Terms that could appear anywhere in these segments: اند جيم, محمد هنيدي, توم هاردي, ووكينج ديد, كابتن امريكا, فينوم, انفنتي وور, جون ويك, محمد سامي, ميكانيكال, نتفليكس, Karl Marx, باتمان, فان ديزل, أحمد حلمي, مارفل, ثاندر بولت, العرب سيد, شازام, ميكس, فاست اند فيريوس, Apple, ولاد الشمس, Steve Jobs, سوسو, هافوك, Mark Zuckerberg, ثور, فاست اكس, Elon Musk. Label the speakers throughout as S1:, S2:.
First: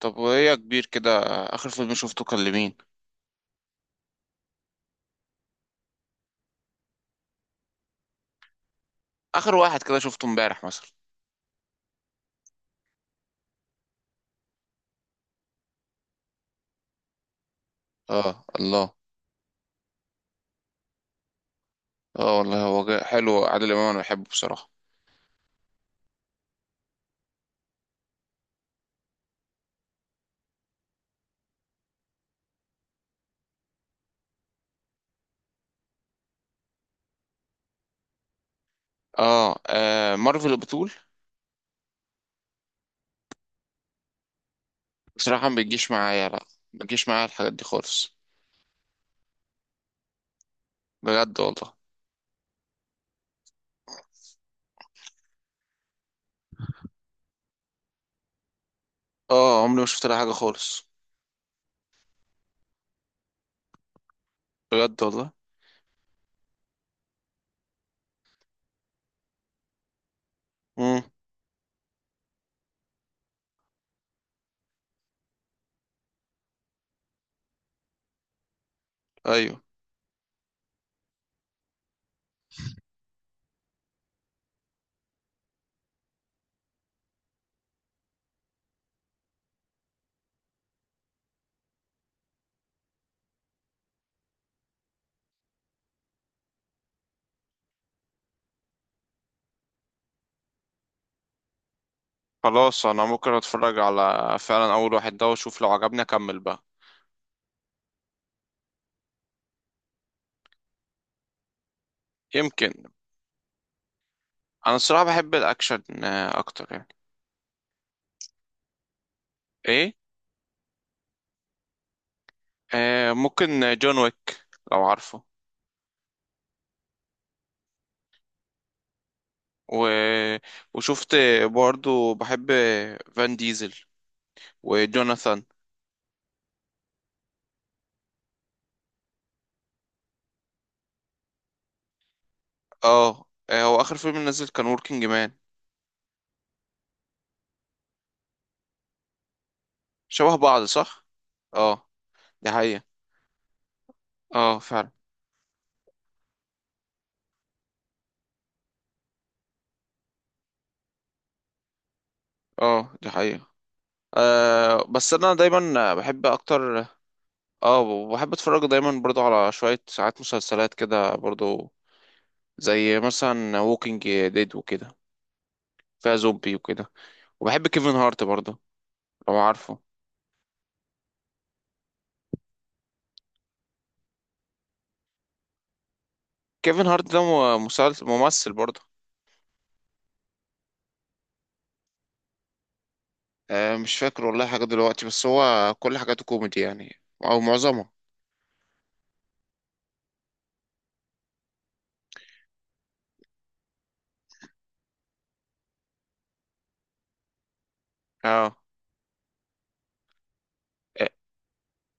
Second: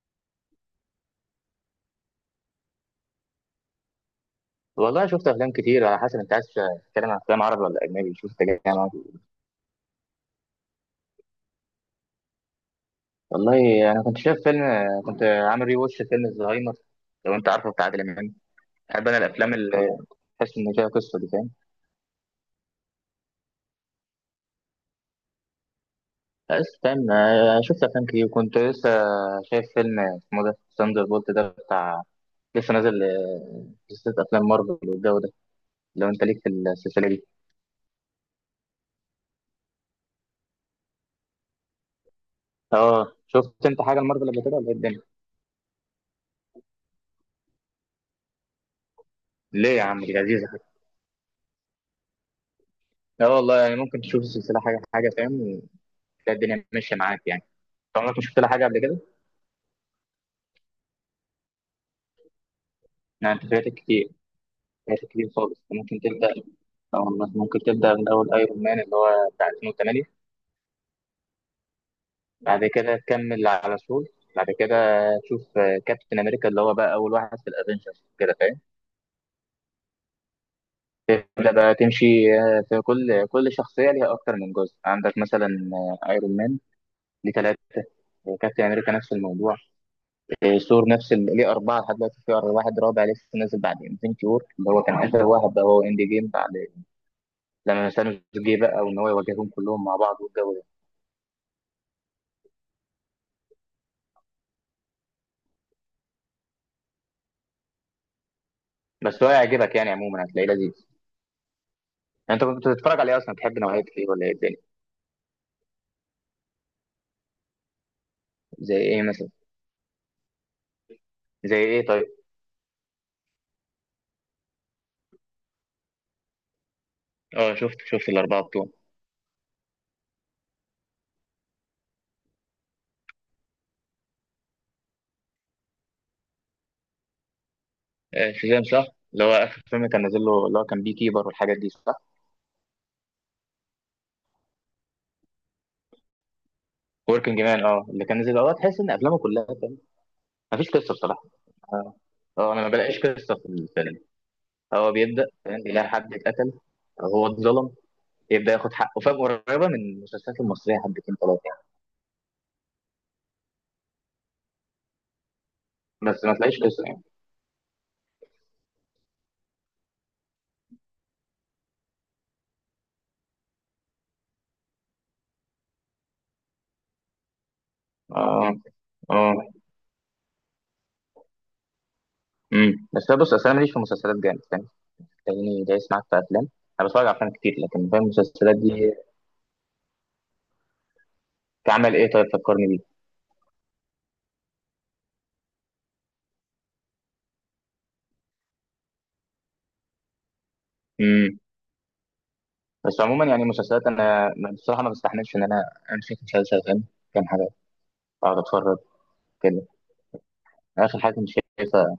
S1: طب وهي كبير كده، اخر فيلم شفته كان لمين؟
S2: والله شفت افلام كتير، على حسب انت عايز تتكلم عن افلام عربي ولا اجنبي. شوف انت جاي معاك إيه.
S1: اخر واحد كده شفته امبارح مثلا.
S2: والله انا كنت شايف فيلم، كنت عامل ري واتش فيلم الزهايمر، لو انت عارفه بتاع عادل امام.
S1: اه الله.
S2: بحب انا الافلام اللي تحس ان فيها قصه، دي فاهم؟
S1: اه والله، هو حلو عادل امام، انا بحبه بصراحه.
S2: بس فاهم. شفت افلام كتير، كنت لسه شايف فيلم اسمه ده ثاندر بولت، ده بتاع لسه نازل. سلسله افلام مارفل والجو ده، لو انت ليك في السلسله دي.
S1: اه, آه مارفل البتول.
S2: اه، شفت انت حاجه المارفل قبل كده ولا إيه الدنيا؟
S1: بصراحه ما بيجيش معايا، لا، ما بيجيش معايا الحاجات دي خالص.
S2: ليه يا عم؟ دي لذيذه.
S1: بجد والله.
S2: اه والله، يعني ممكن تشوف السلسله حاجه حاجه، فاهم؟ تلاقي الدنيا ماشيه معاك يعني. أنت عمرك ما شفت لها حاجه قبل كده؟
S1: اه، عمري ما شفت لها حاجه خالص.
S2: يعني انت فاتك كتير.
S1: بجد
S2: فاتك كتير
S1: والله.
S2: خالص. أو ممكن تبدا من اول ايرون مان اللي هو بتاع 2008.
S1: امم.
S2: بعد كده تكمل على سول، بعد كده تشوف كابتن امريكا اللي هو بقى اول واحد في الافنجرز كده فاهم.
S1: ايوه.
S2: تبدا بقى تمشي. في كل شخصيه ليها اكتر من جزء، عندك مثلا ايرون مان ليه ثلاثه، كابتن امريكا نفس الموضوع، ثور نفس ليه اربعه، لحد دلوقتي في واحد رابع لسه نازل بعد انفنتي وور اللي هو كان اخر واحد، بقى هو اند جيم بعد لما ثانوس جه بقى وان هو يواجههم كلهم مع بعض والجو ده.
S1: خلاص، انا ممكن اتفرج على فعلا اول واحد ده واشوف لو عجبني اكمل بقى.
S2: بس هو هيعجبك، يعني عموما هتلاقيه لذيذ. يعني انت كنت
S1: يمكن.
S2: بتتفرج عليه اصلا؟ بتحب نوعيه ايه ولا ايه الدنيا؟
S1: انا الصراحه بحب الاكشن اكتر يعني.
S2: زي ايه مثلا؟
S1: ايه.
S2: زي ايه طيب؟
S1: آه ممكن. جون ويك، لو عارفه.
S2: اه شفت الاربعه بتوع.
S1: و... وشفت، برضو بحب فان ديزل، وجوناثان.
S2: شازام صح؟ اللي هو اخر فيلم كان نازل له اللي هو كان بي كيبر والحاجات دي صح؟
S1: اه. آه، هو اخر فيلم نزل كان وركينج مان.
S2: وركينج مان، اه اللي كان نازل، اه تحس ان افلامه كلها فاهم.
S1: شبه بعض
S2: مفيش قصه
S1: صح.
S2: بصراحه.
S1: اه
S2: اه.
S1: دي
S2: انا ما
S1: حقيقة.
S2: بلاقيش قصه في الفيلم.
S1: اه فعلا.
S2: هو بيبدا فاهم، بيلاقي حد اتقتل أو هو اتظلم، يبدا ياخد حقه فاهم، قريبه من المسلسلات المصريه حبتين ثلاثه يعني.
S1: اه دي حقيقة. آه بس انا دايما
S2: بس
S1: بحب
S2: ما تلاقيش قصه.
S1: اكتر. اه، بحب اتفرج دايما برضو على شوية ساعات مسلسلات كده برضو، زي مثلا ووكينج ديد وكده، فيها زومبي وكده. وبحب كيفن هارت
S2: اه
S1: برضو،
S2: اه.
S1: لو عارفه.
S2: بس أنا بص، اصل انا ماليش في مسلسلات جامد فاهم، تلاقيني دايس معاك في افلام.
S1: كيفن
S2: انا
S1: هارت
S2: بتفرج على
S1: ده
S2: افلام كتير لكن فاهم
S1: ممثل
S2: المسلسلات
S1: برضو.
S2: دي كعمل ايه، طيب فكرني بيه.
S1: آه مش فاكر والله حاجة دلوقتي، بس هو كل حاجاته كوميدي يعني أو معظمها.
S2: امم بس عموما يعني مسلسلات انا بصراحه ما بستحملش ان انا امسك مسلسل فاهم كام حاجه، اقعد
S1: اه.
S2: اتفرج كده. اخر
S1: آه،
S2: حاجه كنت شايفها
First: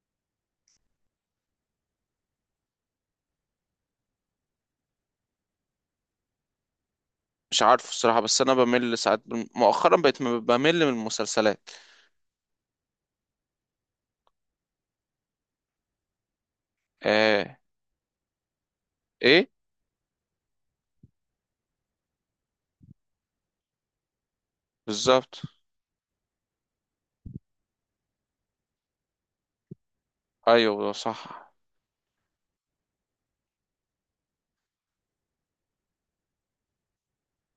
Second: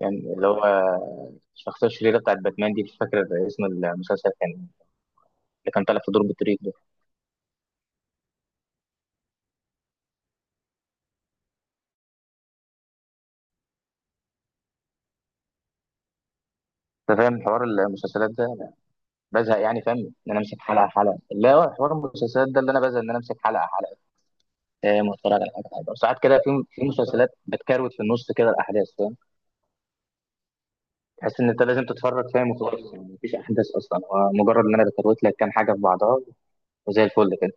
S2: يعني، اللي هو الشخصيه الشريره بتاعت باتمان دي، مش فاكر اسم المسلسل، كان اللي كان طالع في دور بطريق ده.
S1: مش عارف الصراحة، بس انا بمل ساعات. مؤخرا بقيت بمل من المسلسلات.
S2: انت فاهم
S1: آه.
S2: حوار المسلسلات ده؟ أنا
S1: ايه
S2: بزهق يعني فاهم ان انا امسك حلقه حلقه، لا حوار المسلسلات ده اللي انا بزهق ان انا امسك حلقه حلقه فاهم، واتفرج
S1: بالظبط؟
S2: على حاجه حلوه. ساعات كده في مسلسلات بتكروت في النص كده الاحداث فاهم،
S1: ايوه
S2: تحس ان
S1: صح.
S2: انت لازم تتفرج فاهم وخلاص، يعني مفيش احداث اصلا، هو مجرد ان انا بكروت لك كام حاجه في بعضها، وزي الفل كده.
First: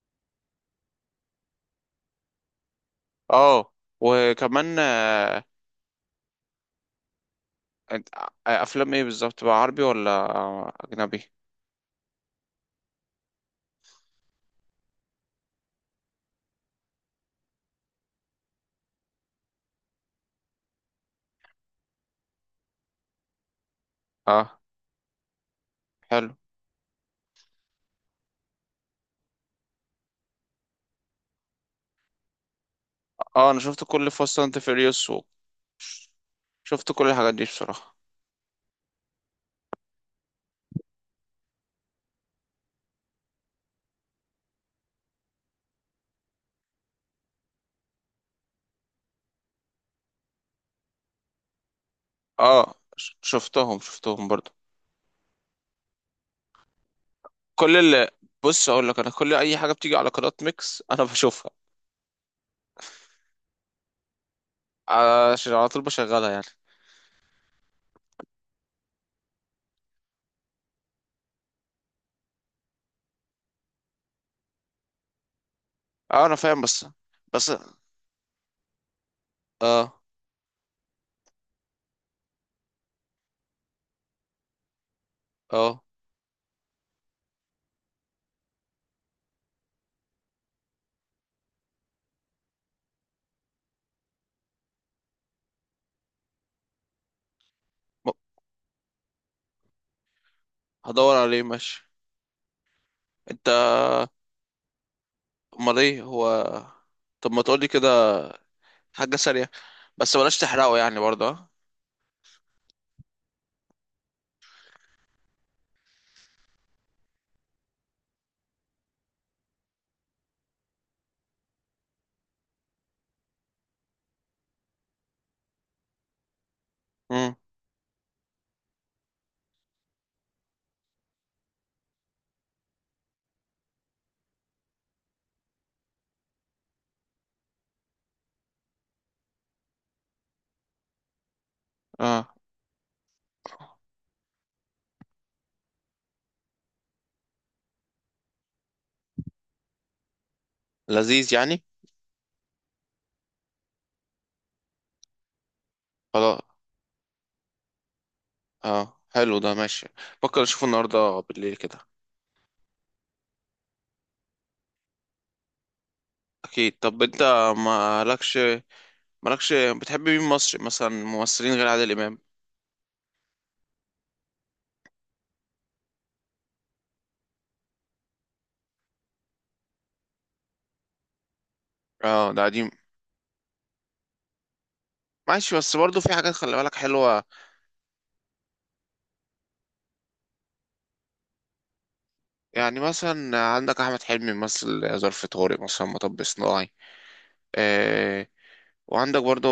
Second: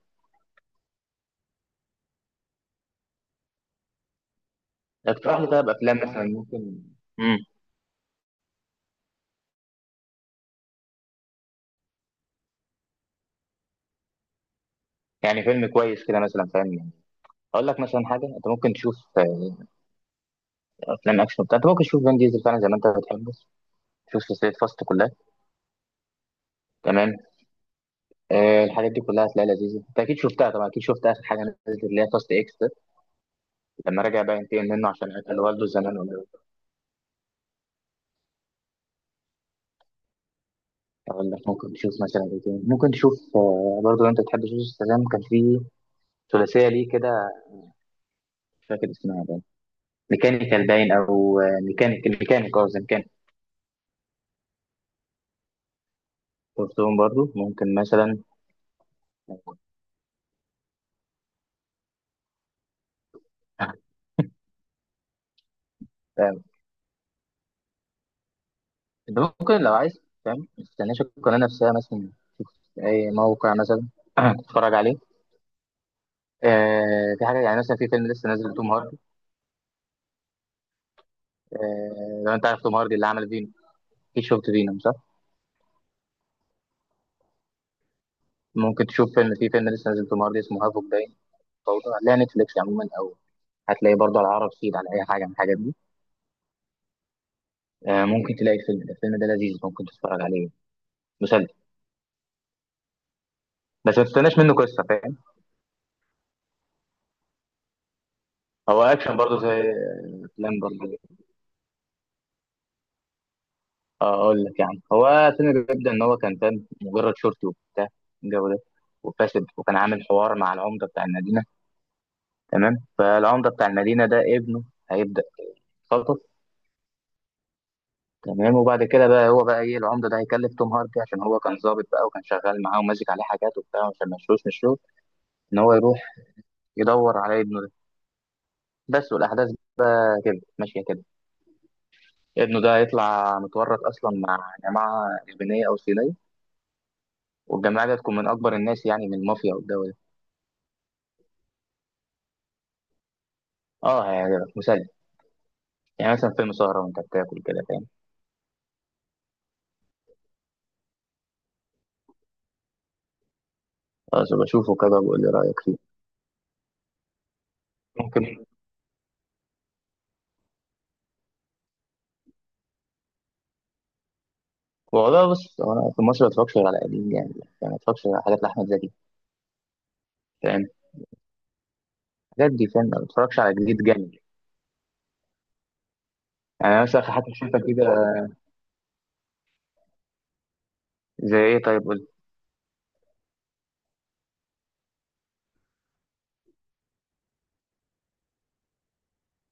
S1: اه وكمان
S2: اقترح
S1: آه.
S2: لي طيب افلام مثلا ممكن، امم
S1: أنت- آه، افلام ايه بالظبط بقى؟ عربي ولا آه، اجنبي؟
S2: يعني فيلم كويس كده مثلا فاهم يعني. اقول لك مثلا حاجه، انت ممكن تشوف افلام اكشن بتاع. انت ممكن تشوف فان ديزل فعلا زي ما انت بتحب، تشوف سلسله
S1: اه
S2: فاست كلها.
S1: حلو.
S2: تمام. الحاجات دي كلها هتلاقيها لذيذه. انت اكيد شفتها طبعا، اكيد شفت اخر حاجه نزلت اللي هي فاست اكس ده،
S1: اه انا شفت
S2: لما
S1: كل
S2: رجع بقى
S1: فاست اند
S2: ينتقم منه عشان
S1: فيريوس،
S2: قتل والده زمان.
S1: وشفت كل الحاجات دي بصراحة.
S2: أقول لك ممكن تشوف مثلا إيه تاني. ممكن تشوف برضه لو أنت بتحب سوسو السلام، كان في ثلاثية ليه كده، مش فاكر اسمها بقى، ميكانيكال باين أو ميكانيك الميكانيك أو
S1: اه
S2: ميكانيك.
S1: شفتهم برضو.
S2: شفتهم برضه، ممكن
S1: كل اللي،
S2: مثلا
S1: بص اقول لك، انا كل اي حاجه بتيجي على قناه ميكس انا بشوفها، عشان على طول بشغلها يعني.
S2: فاهم. أنت ممكن لو عايز فاهم، ما تستناش القناة نفسها مثلا، في أي موقع مثلا تتفرج عليه.
S1: اه انا فاهم بس.
S2: في حاجة،
S1: بس.
S2: يعني مثلا في فيلم لسه نازل لتوم هاردي.
S1: اه.
S2: لو أنت عارف توم هاردي اللي عمل فينوم، أكيد شفت فينوم صح؟
S1: اه
S2: ممكن تشوف فيلم، في فيلم لسه نازل توم هاردي اسمه هافوك، باين فوضى. عليها نتفليكس عموما، أو هتلاقي برضه على العرب سيد على اي حاجه من الحاجات دي.
S1: م-
S2: ممكن تلاقي الفيلم ده، الفيلم ده لذيذ ممكن تتفرج عليه.
S1: هدور عليه
S2: مسلي.
S1: ماشي. انت.
S2: بس ما تستناش منه قصه فاهم.
S1: امال ايه هو؟ طب ما تقولي كده،
S2: هو
S1: حاجه
S2: اكشن برضه
S1: سريعه،
S2: زي
S1: بس بلاش
S2: افلام
S1: تحرقه
S2: برضه.
S1: يعني برضه اه.
S2: اقول لك يعني، هو فيلم بيبدا ان هو كان فاهم مجرد شرطي وبتاع الجو ده، وفاسد، وكان عامل حوار مع العمده بتاع المدينه. تمام، فالعمده بتاع المدينه ده ابنه هيبدا يتخطف.
S1: امم.
S2: تمام، وبعد كده بقى هو بقى ايه، العمده ده هيكلف توم هاردي عشان هو كان ظابط بقى وكان شغال معاه وماسك عليه حاجات وبتاع، عشان ما يشوش من الشغل، ان هو يروح يدور على ابنه بس. والأحداث بقى كده ماشية كده.
S1: اه
S2: ابنه ده هيطلع متورط أصلا مع جماعة يابانية أو صينية، والجماعة دي هتكون من أكبر الناس، يعني من المافيا والدولة.
S1: لذيذ يعني.
S2: اه هيعجبك، مسلي يعني، مثلا
S1: خلاص.
S2: فيلم سهرة وأنت بتاكل كده فاهم.
S1: اه حلو ده ماشي، بفكر اشوفه النهارده بالليل كده.
S2: خلاص أبقى أشوفه كده وبقول لي رأيك فيه.
S1: اكيد. طب انت مالكش،
S2: ممكن.
S1: مالكش، بتحب مين مصري مثلا ممثلين غير عادل امام؟
S2: والله بص، هو أنا في مصر ما بتفرجش غير على قديم يعني ما بتفرجش على حاجات لأحمد زكي فاهم،
S1: اه ده
S2: الحاجات
S1: قديم.
S2: دي فاهم، ما بتفرجش على جديد جامد.
S1: ماشي، بس برضه في حاجات خلي
S2: يعني
S1: بالك
S2: أنا مثلا في
S1: حلوة.
S2: حاجة شفتها كده. زي إيه طيب قول لي.
S1: يعني مثلا عندك أحمد حلمي مثل ظرف طارق، مثلا مطب صناعي آه. وعندك برضه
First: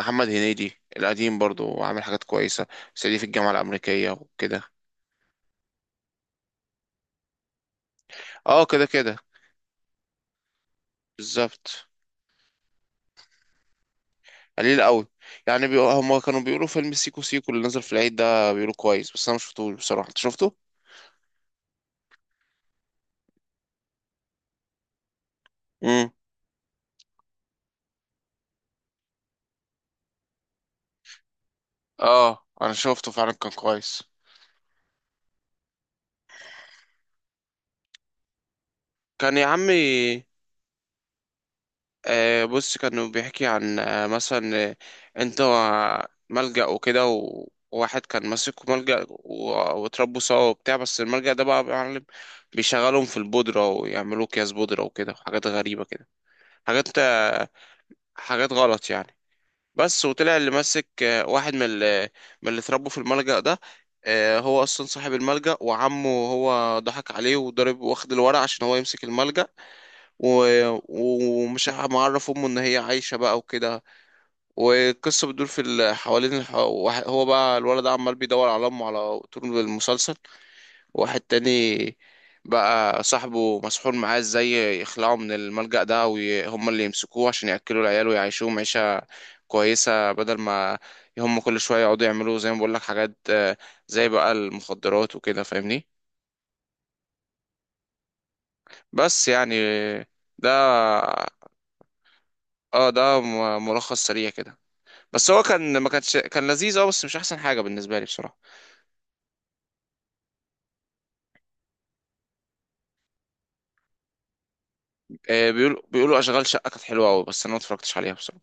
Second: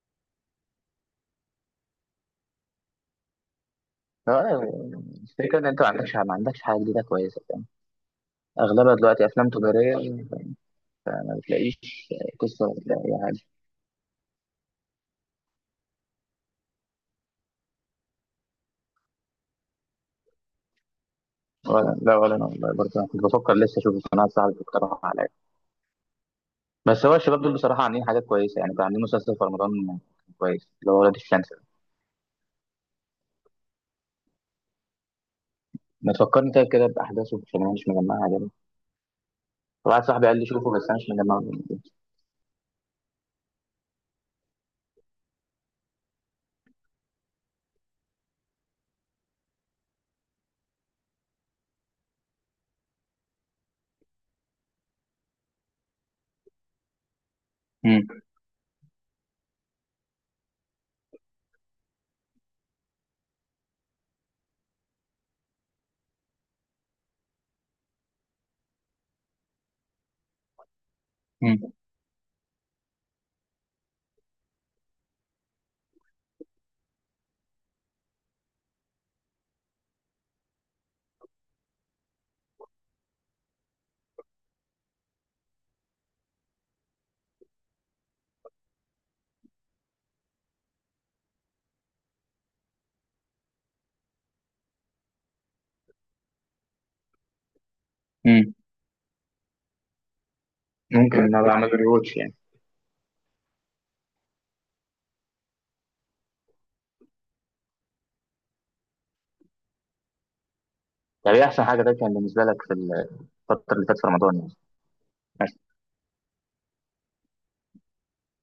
S1: محمد هنيدي القديم برضه، وعامل حاجات كويسة، صعيدي في الجامعة الأمريكية
S2: لا،
S1: وكده.
S2: أنا الفكرة إن أنت ما عندكش حاجة جديدة كويسة فاهم.
S1: اه كده
S2: أغلبها
S1: كده.
S2: دلوقتي أفلام تجارية، ما تلاقيش
S1: بالظبط.
S2: قصه ولا اي حاجه.
S1: قليل قوي. يعني هما كانوا بيقولوا فيلم سيكو سيكو اللي نزل في العيد ده بيقولوا كويس، بس أنا مشفتوش بصراحة. أنت شفته؟
S2: ولا لا ولا، انا والله برضه انا كنت بفكر لسه اشوف، القناه صاحبي اقترح عليا.
S1: امم.
S2: بس هو الشباب دول بصراحه عاملين حاجات كويسه، يعني كان عاملين مسلسل في رمضان كويس، اللي هو ولاد الشمس ده.
S1: اه أنا شفته فعلا، كان كويس.
S2: ما تفكرني طيب كده باحداثه، عشان انا مش مجمعها كده.
S1: كان يا
S2: واحد
S1: عمي
S2: صاحبي قال لي شوفه بس انا مش مجمعه.
S1: آه، بص، كانوا بيحكي عن آه، مثلا آه، انت ملجأ وكده وواحد كان ماسك ملجأ واتربوا سوا وبتاع، بس الملجأ ده بقى يا معلم بيشغلهم في البودرة ويعملوا أكياس بودرة وكده، وحاجات غريبة كده، حاجات آه،
S2: امم
S1: حاجات غلط يعني. بس وطلع اللي ماسك آه، واحد من اللي اتربوا في الملجأ ده آه، هو أصلا صاحب الملجأ، وعمه هو ضحك عليه وضرب واخد الورق عشان هو يمسك الملجأ،
S2: امم
S1: معرف امه ان هي عايشه بقى وكده. والقصه بتدور في هو بقى الولد ده عمال بيدور على امه على طول المسلسل. واحد تاني بقى صاحبه مسحور معاه ازاي يخلعه من الملجأ ده، وهم اللي يمسكوه عشان ياكلوا العيال ويعيشوهم عيشه كويسه، بدل ما هم كل شويه يقعدوا يعملوا زي ما بقول لك حاجات آه، زي بقى المخدرات وكده، فاهمني؟
S2: امم
S1: بس يعني ده.
S2: ممكن ان انا بعمل ريوتش يعني.
S1: اه ده ملخص سريع كده، بس هو كان ما كانش كان لذيذ اه، بس مش احسن حاجه بالنسبه لي بصراحه.
S2: طب ايه احسن حاجه ده كان بالنسبه لك في الفتره اللي فاتت في رمضان يعني؟
S1: آه،
S2: مثلا؟
S1: بيقولوا اشغال شقه كانت حلوه قوي، بس انا ما اتفرجتش عليها بصراحه.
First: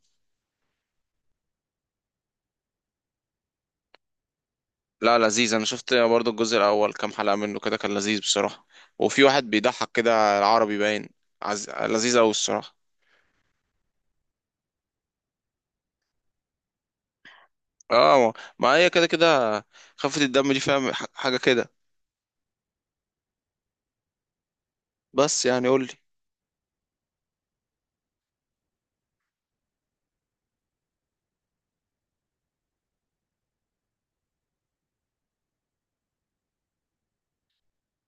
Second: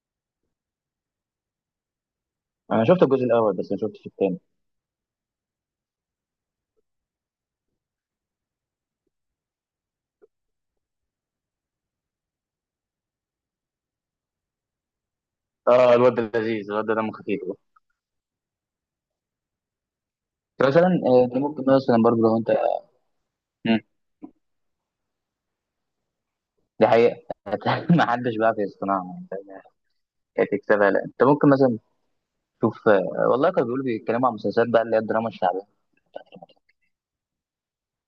S2: انا شفت الجزء الاول بس ما شفتش الثاني.
S1: لا لذيذ، انا شفت برضو الجزء الاول كام حلقه منه كده، كان لذيذ بصراحه. وفي واحد بيضحك كده العربي باين، لذيذ قوي الصراحه.
S2: اه الواد ده لذيذ، الواد ده دمه خفيف.
S1: اه ما، ما هي كده كده، خفه الدم دي
S2: مثلا
S1: فاهم
S2: انت
S1: حاجه
S2: ممكن
S1: كده.
S2: مثلا برضه، لو انت
S1: بس يعني قول لي.
S2: دي حقيقة ما حدش بيعرف يصنعها يعني فاهم؟ كانت تكسبها. لا انت ممكن مثلا تشوف، والله كانوا بيقولوا، بيتكلموا عن مسلسلات بقى اللي هي الدراما الشعبية بتاعت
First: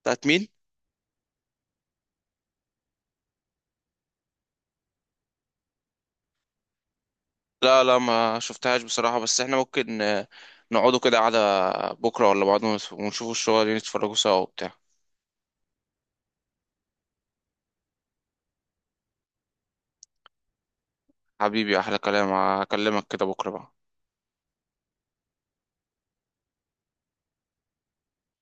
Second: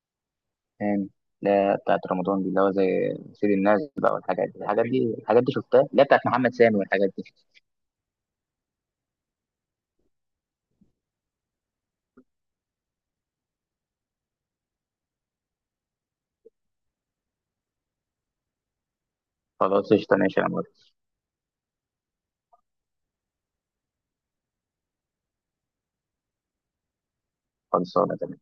S1: بتاعت مين؟
S2: زمان، اللي هي بتاعت رمضان دي اللي هو زي سيد الناس بقى والحاجات دي، الحاجات دي الحاجات دي شفتها، اللي هي بتاعت محمد سامي والحاجات دي.
S1: لا لا ما شفتهاش بصراحه، بس احنا ممكن آه، نقعدوا كده قعده بكره ولا بعد، ونشوفوا الشغل نتفرجوا سوا وبتاع.
S2: خلاص قشطة ماشي يا عمر.
S1: حبيبي احلى كلام، هكلمك كده بكره بقى.
S2: خلصانة تمام.